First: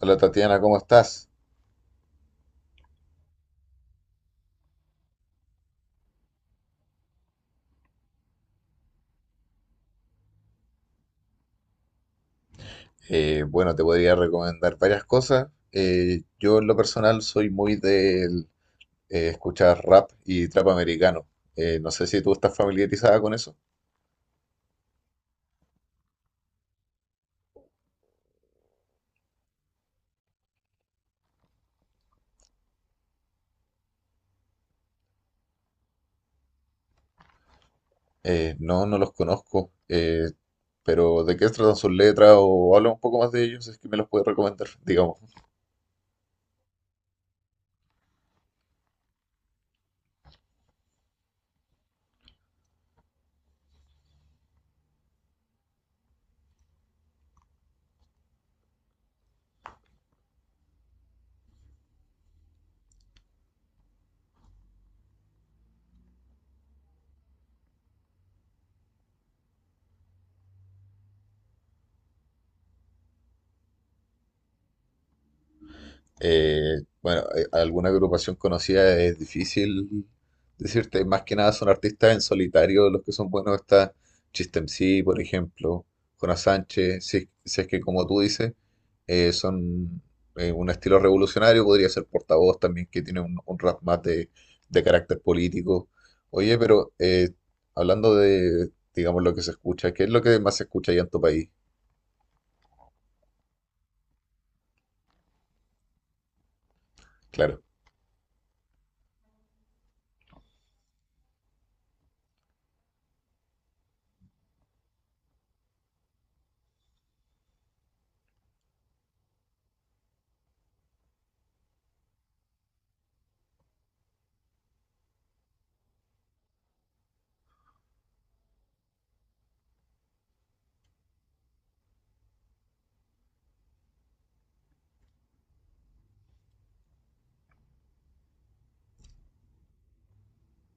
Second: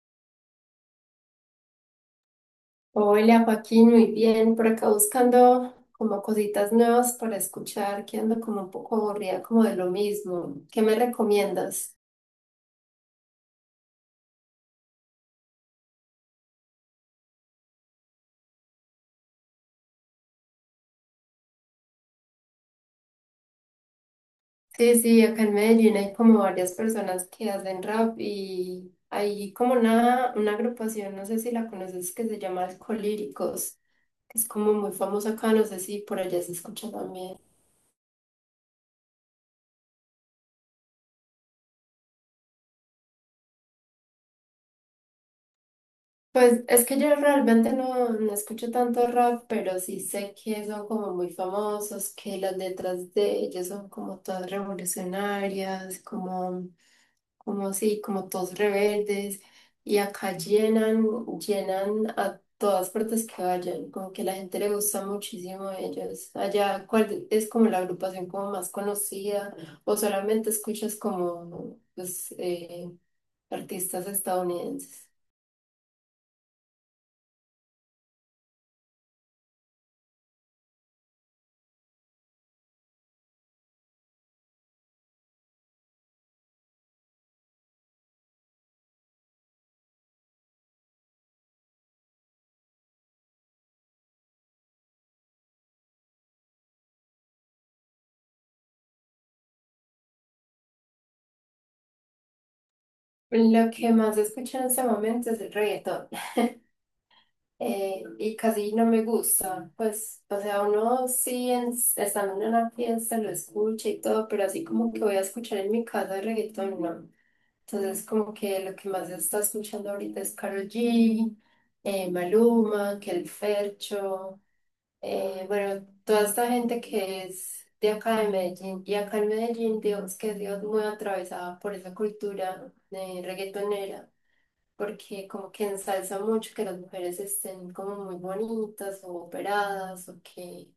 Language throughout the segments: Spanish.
Hola Tatiana, ¿cómo estás? Hola Joaquín, muy bien. Por acá buscando como cositas nuevas para escuchar, que ando como un poco aburrida como de lo mismo. ¿Qué me recomiendas? Bueno, te podría recomendar varias cosas. Yo en lo personal soy muy de escuchar rap y trap americano. No sé si tú estás familiarizada con eso. Sí, sí, acá en Medellín hay como varias personas que hacen rap y hay como una agrupación, no sé si la conoces, que se llama Alcolíricos, que es como muy famosa acá, no sé si por allá se escucha también. No, no los conozco. Pero ¿de qué tratan sus letras o habla un poco más de ellos? Si es que me los puedes recomendar, digamos. Pues es que yo realmente no escucho tanto rap, pero sí sé que son como muy famosos, que las letras de ellos son como todas revolucionarias, como, como sí, como todos rebeldes, y acá llenan, llenan a todas partes que vayan, como que la gente le gusta muchísimo a ellos. Allá, ¿cuál es como la agrupación como más conocida? ¿O solamente escuchas como pues, artistas estadounidenses? Bueno, alguna agrupación conocida es difícil decirte, más que nada son artistas en solitario los que son buenos. Está Chistemsi, por ejemplo, Jonas Sánchez. Si, es, si es que como tú dices, son un estilo revolucionario. Podría ser Portavoz también, que tiene un rap más de carácter político. Oye, pero hablando de, digamos, lo que se escucha, ¿qué es lo que más se escucha allá en tu país? Lo que más escucho en este momento es el reggaetón, Claro. Y casi no me gusta, pues, o sea, uno sí estando en una fiesta lo escucha y todo, pero así como que voy a escuchar en mi casa el reggaetón, no. Entonces como que lo que más se está escuchando ahorita es Karol G, Maluma, que el Fercho, bueno, toda esta gente que es de acá de Medellín y acá en Medellín, Dios, que Dios muy atravesada por esa cultura reggaetonera, porque como que ensalza mucho que las mujeres estén como muy bonitas o operadas o que,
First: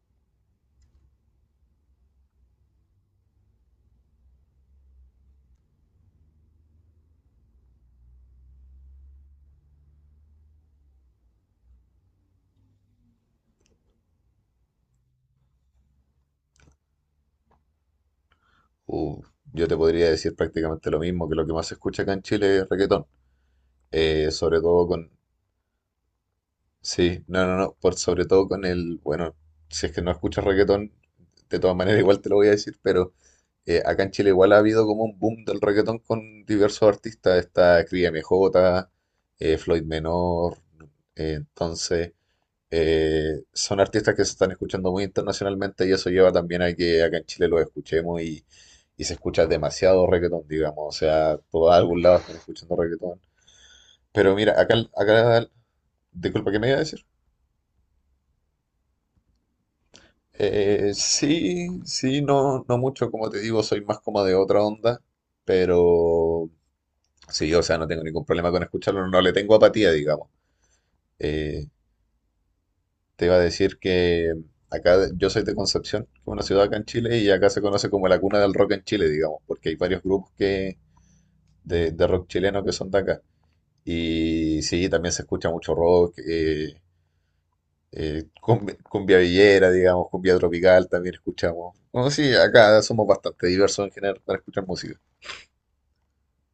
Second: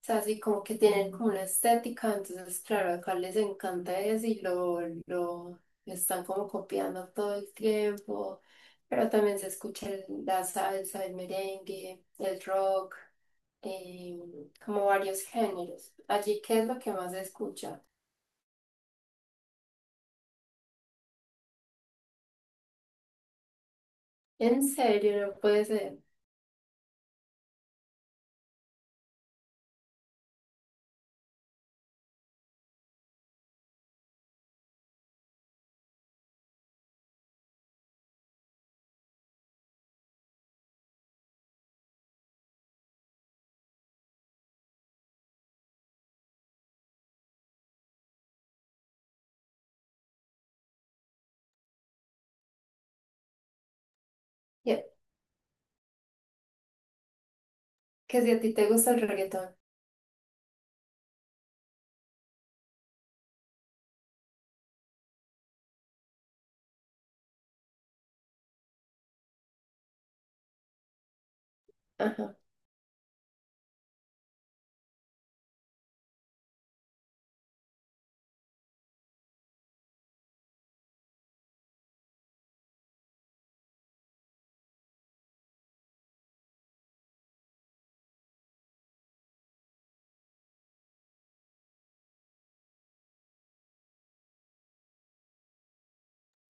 o sea, así como que tienen como una estética, entonces claro, acá les encanta eso y lo están como copiando todo el tiempo, pero también se escucha la salsa, el merengue, el rock, eh, como varios géneros. Allí, ¿qué es lo que más se escucha? Uh, yo te podría decir prácticamente lo mismo, que lo que más se escucha acá en Chile es reggaetón. Sobre En todo con... serio, no puede ser. Sí, no, no, no, por sobre todo con el... Bueno, si es que no escuchas reggaetón, de todas maneras igual te lo voy a decir, pero acá en Chile igual ha habido como un boom del reggaetón con diversos artistas. Está Cría MJ, Floyd Menor, entonces... Son artistas que se están escuchando muy internacionalmente y eso lleva también a que acá en Chile los escuchemos y se escucha demasiado reggaetón, digamos. O sea, por algún lado están escuchando reggaetón. Pero mira, acá, Ya. acá, disculpa, ¿qué me iba a decir? Que si a ti te gusta el reggaetón. Sí, sí, no, no mucho, como te digo, soy más como de otra onda, pero sí, o sea, no tengo ningún problema con escucharlo, no, no le tengo apatía, digamos. Eh, Ajá. Te iba a decir que acá yo soy de Concepción, que es una ciudad acá en Chile, y acá se conoce como la cuna del rock en Chile, digamos, porque hay varios grupos que, de rock chileno que son de acá. Y sí, también se escucha mucho rock, cumbia, cumbia villera, digamos, cumbia tropical también escuchamos. Bueno, sí, acá somos bastante diversos en general para escuchar música.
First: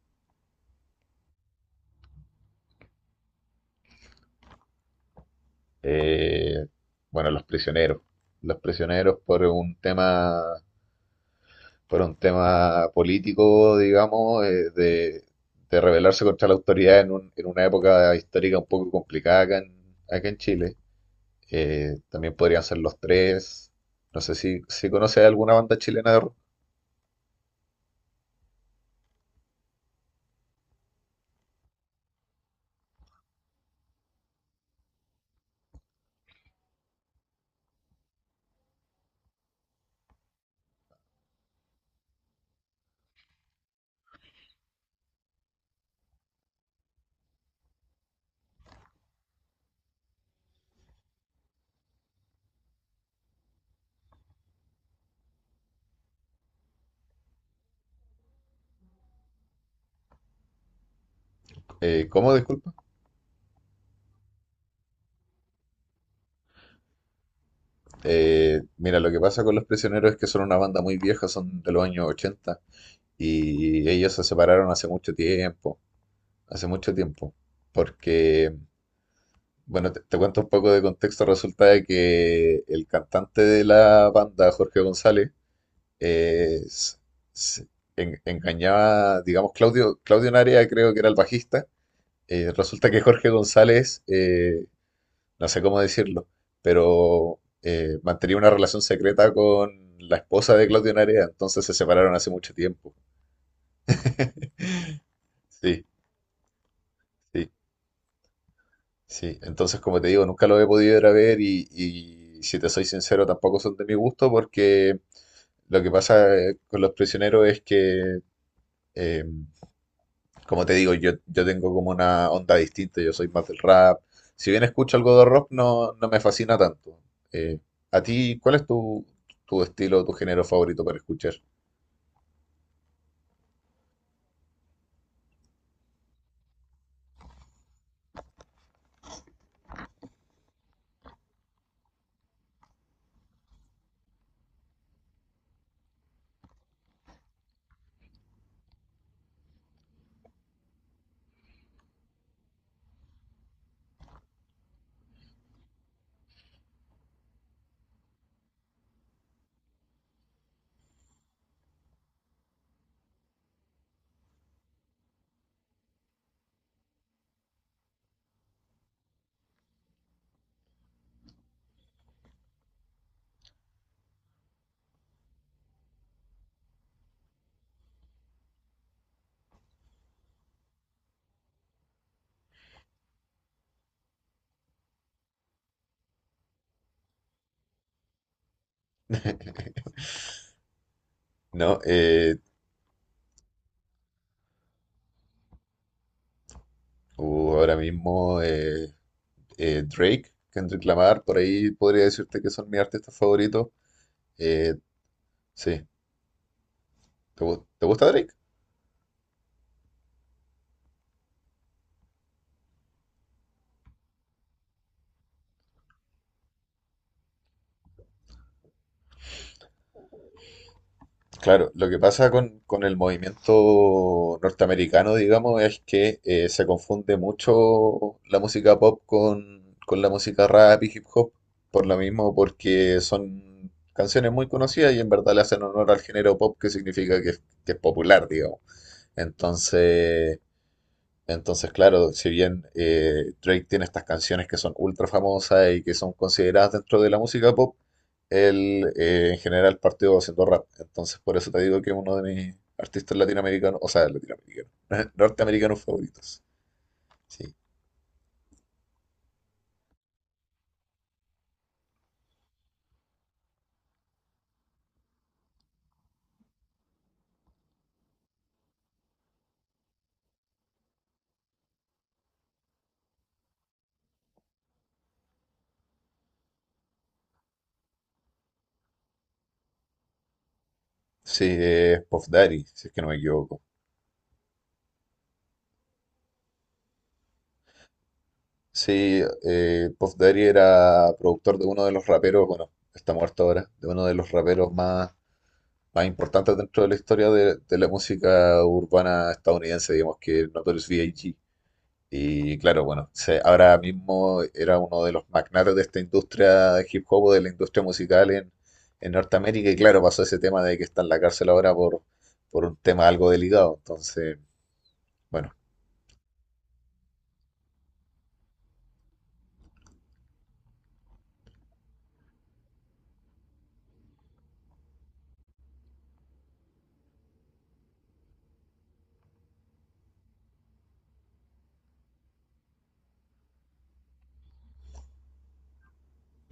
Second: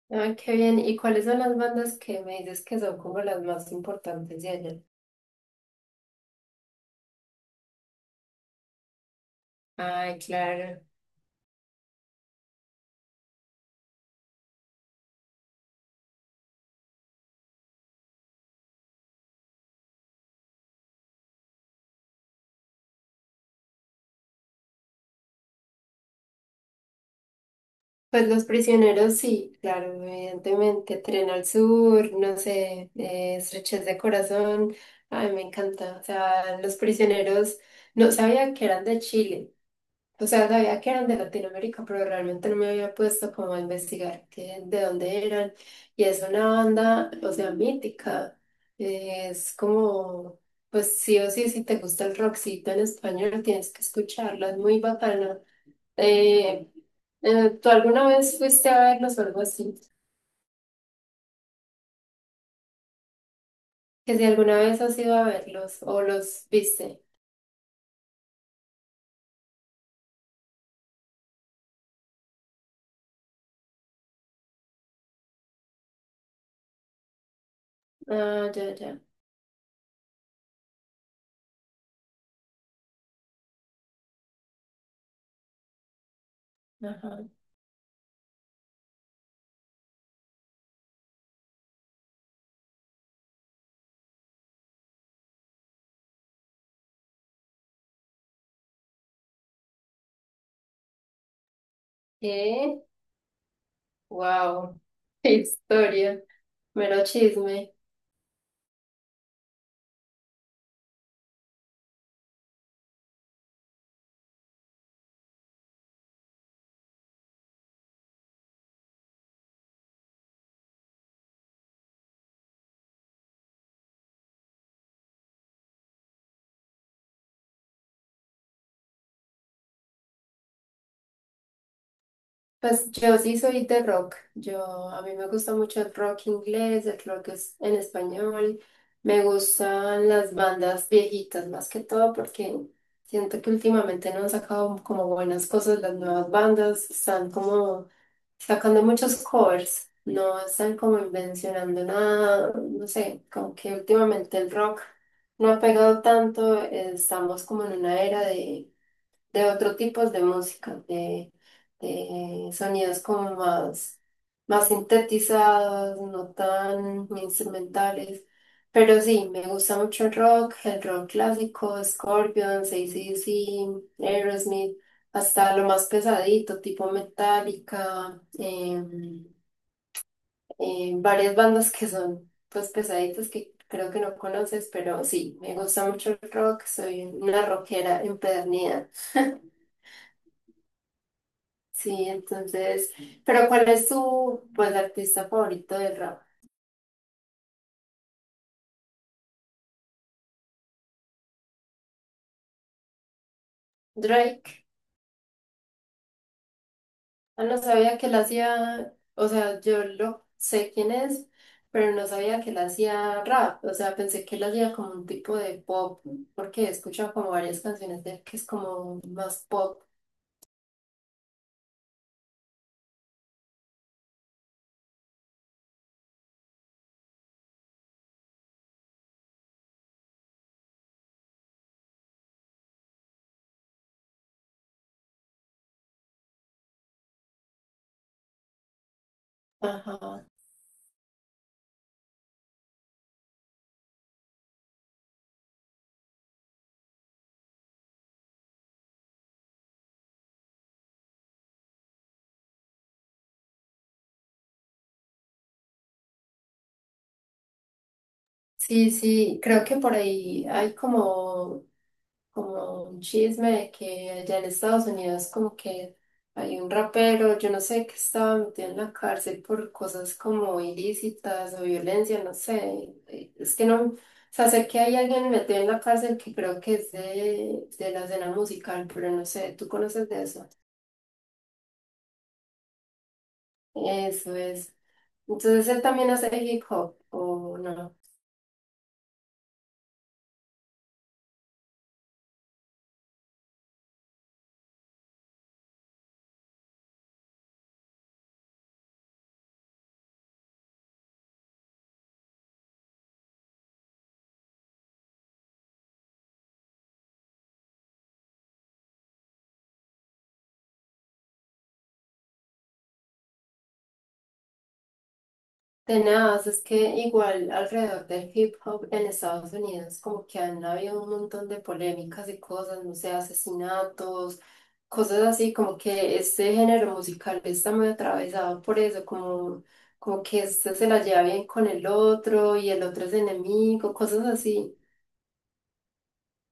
Ay, qué bien. ¿Y cuáles son las bandas que me dices que son como las más importantes de allá? Eh, bueno, Los Prisioneros. Los Prisioneros por un Ay, tema claro. por un tema político, digamos, de rebelarse contra la autoridad en, en una época histórica un poco complicada acá en Chile. También podrían ser Los Tres. No sé si, si conoces alguna banda chilena de rock. Pues Los Prisioneros, sí, claro, evidentemente. Tren al Sur, no sé, Estrechez de Corazón. Ay, me encanta. O sea, Los Prisioneros, no sabía que eran de Chile. O sea, sabía que eran de Latinoamérica, pero realmente no me había puesto como a investigar qué, de dónde eran. Y es una banda, o sea, mítica. Es como, pues sí o sí, si te gusta el rockcito en español, tienes que escucharla, es muy bacana. Eh, ¿Tú alguna vez fuiste a verlos o algo así? ¿Cómo? Disculpa. Que si alguna vez has ido a verlos o los viste. Mira, lo que pasa con Los Prisioneros es que son una banda muy vieja, son de los años 80 y ellos se separaron hace mucho tiempo, Ah, porque... ya, ya. Bueno, te cuento un poco de contexto. Resulta de que el cantante de la banda, Jorge González, eh, s- Ajá. s- engañaba, digamos, Claudio Narea, creo que era el bajista. Resulta que Jorge González, no sé cómo decirlo, pero mantenía una relación secreta con la esposa de Claudio Narea, entonces se separaron hace mucho ¿Qué? tiempo. Wow. Qué Sí, historia. Mero sí. chisme. Sí, entonces como te digo, nunca lo he podido ir a ver y si te soy sincero, tampoco son de mi gusto porque lo que pasa con los prisioneros es que, eh, como te digo, yo tengo como una onda distinta, yo soy más del rap. Si bien escucho algo de rock, no, no me fascina tanto. Eh, ¿A ti cuál es tu estilo, tu género favorito para escuchar? Pues yo sí soy de rock. Yo a mí me gusta mucho el rock inglés, el rock es en español. Me gustan las bandas viejitas más que todo porque siento que últimamente no han sacado como buenas cosas las nuevas bandas, están como sacando muchos covers, no están como invencionando nada, no sé, como que últimamente el rock no ha pegado tanto, estamos como en una era de otro tipos de música, de sonidos como más, más sintetizados, no tan instrumentales. Pero sí, me gusta mucho el rock clásico, Scorpions, AC/DC, Aerosmith, hasta lo más pesadito, tipo Metallica, varias bandas que son pues pesaditas que creo que no conoces, pero sí, me gusta mucho el rock, soy una rockera empedernida. No, Sí, entonces, pero ¿cuál es tu, pues, artista favorito del rap? Ahora mismo Drake, Kendrick Lamar, por ahí podría decirte que son mis artistas favoritos. Drake. Eh, Sí. Ah, no ¿Te sabía gusta que él Drake? hacía, o sea, yo lo sé quién es, pero no sabía que él hacía rap. O sea, pensé que él hacía como un tipo de pop, porque he escuchado como varias canciones de él que es como más pop. Claro, lo que pasa con el movimiento norteamericano, digamos, es que se confunde mucho la música pop con la música rap y hip hop, por lo mismo, porque son canciones muy conocidas y en verdad le hacen honor al género pop, que significa que, que es popular, digamos. Ajá. Entonces, Entonces, claro, si bien Drake tiene estas canciones que son ultra famosas y que son consideradas dentro de la música pop, él en general partió haciendo rap. Entonces, por eso te digo que es uno de mis artistas latinoamericanos, o sea, latinoamericanos, norteamericanos favoritos. Sí, Sí, sí, creo que por ahí hay como como un chisme de que allá en Estados Unidos como que hay un rapero, yo no sé, que estaba metido en la cárcel por cosas como ilícitas o violencia, no sé. Es que no, o sea, sé que hay alguien metido en la cárcel que creo que es de la escena musical, pero no sé, ¿tú conoces de eso? sí, es Puff Daddy, si es que no me equivoco. Eso es. Entonces él también hace hip hop, ¿o no? Sí, Puff Daddy era productor de uno de los raperos, bueno, está muerto ahora, de uno de los raperos más importantes dentro de la historia de la música urbana estadounidense, digamos que es Notorious B.I.G. Y claro, bueno, ahora mismo era uno de los magnates de esta industria de hip hop, o de la industria musical en Norteamérica, y claro, pasó ese tema de que está en la cárcel ahora por un tema algo delicado. Entonces, bueno, Tenaz, es que igual alrededor del hip hop en Estados Unidos como que han habido un montón de polémicas y cosas, no sé, asesinatos, cosas así, como que este género musical está muy atravesado por eso, como, como que este se la lleva bien con el otro y el otro es enemigo, cosas así.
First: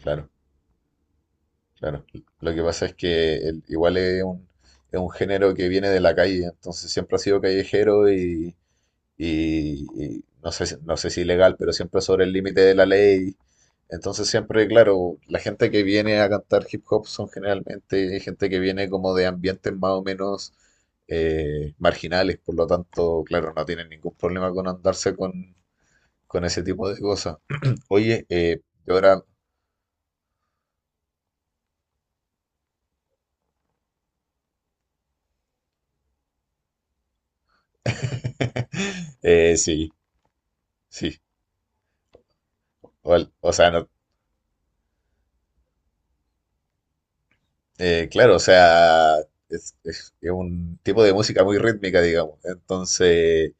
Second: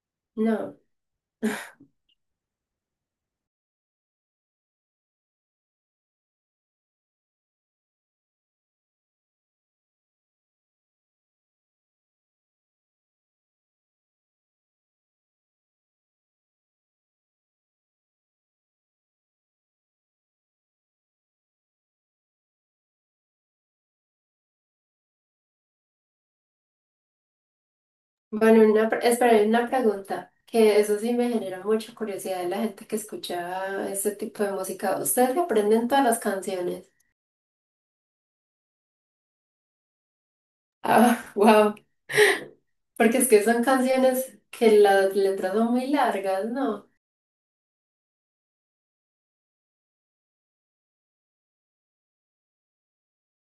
claro, No. claro. Lo que pasa es que igual es un género que viene de la calle, entonces siempre ha sido callejero y no sé, no sé si ilegal, pero siempre sobre el límite de la ley. Entonces siempre, claro, la gente que viene a cantar hip hop son generalmente gente que viene como de ambientes más o menos marginales, por lo tanto, claro, no tienen ningún problema con andarse con ese tipo de cosas. Oye, Bueno, una, yo ahora... espera, una pregunta, que eso sí me genera mucha curiosidad de la gente que escucha este tipo de música. ¿Ustedes se aprenden todas las canciones? Sí, sí. Ah, wow. Porque es que O son sea, no, canciones que las letras son muy largas, ¿no? Claro, o sea, es un tipo de música muy rítmica, digamos. Entonces,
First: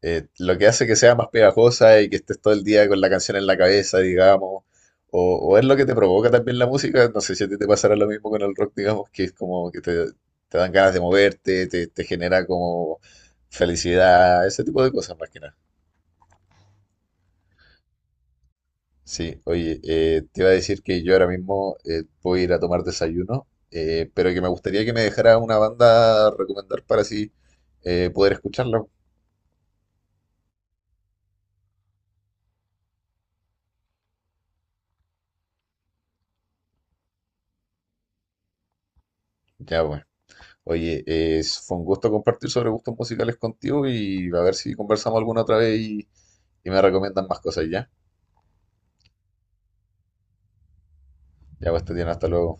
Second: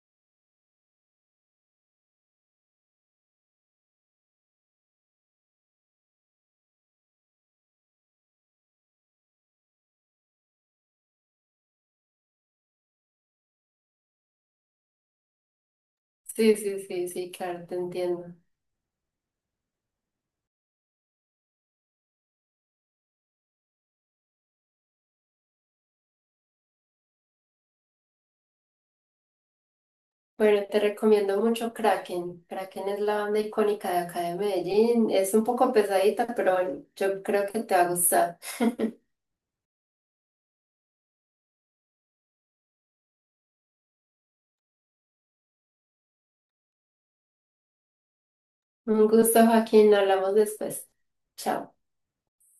Lo que hace que sea más pegajosa y que estés todo el día con la canción en la cabeza, digamos, o es lo que te provoca también la música, no sé si a ti te pasará lo mismo con el rock, digamos, que es como que te dan ganas de moverte, te genera como felicidad, ese tipo de cosas más que nada. Sí, sí, sí, sí, claro, te entiendo. Sí, oye, te iba a decir que yo ahora mismo voy a ir a tomar desayuno, pero que me gustaría que me dejara una banda a recomendar para así poder escucharla. Bueno, te recomiendo mucho Kraken. Kraken es la banda icónica de acá de Medellín. Es un poco pesadita, pero bueno, yo creo que te va a gustar. Ya, pues. Oye, fue un gusto compartir sobre gustos musicales contigo y a ver si conversamos alguna otra vez y me recomiendan más cosas ya. Un gusto, Joaquín. Hablamos después. Ya, Chao. pues, Tatiana, hasta luego.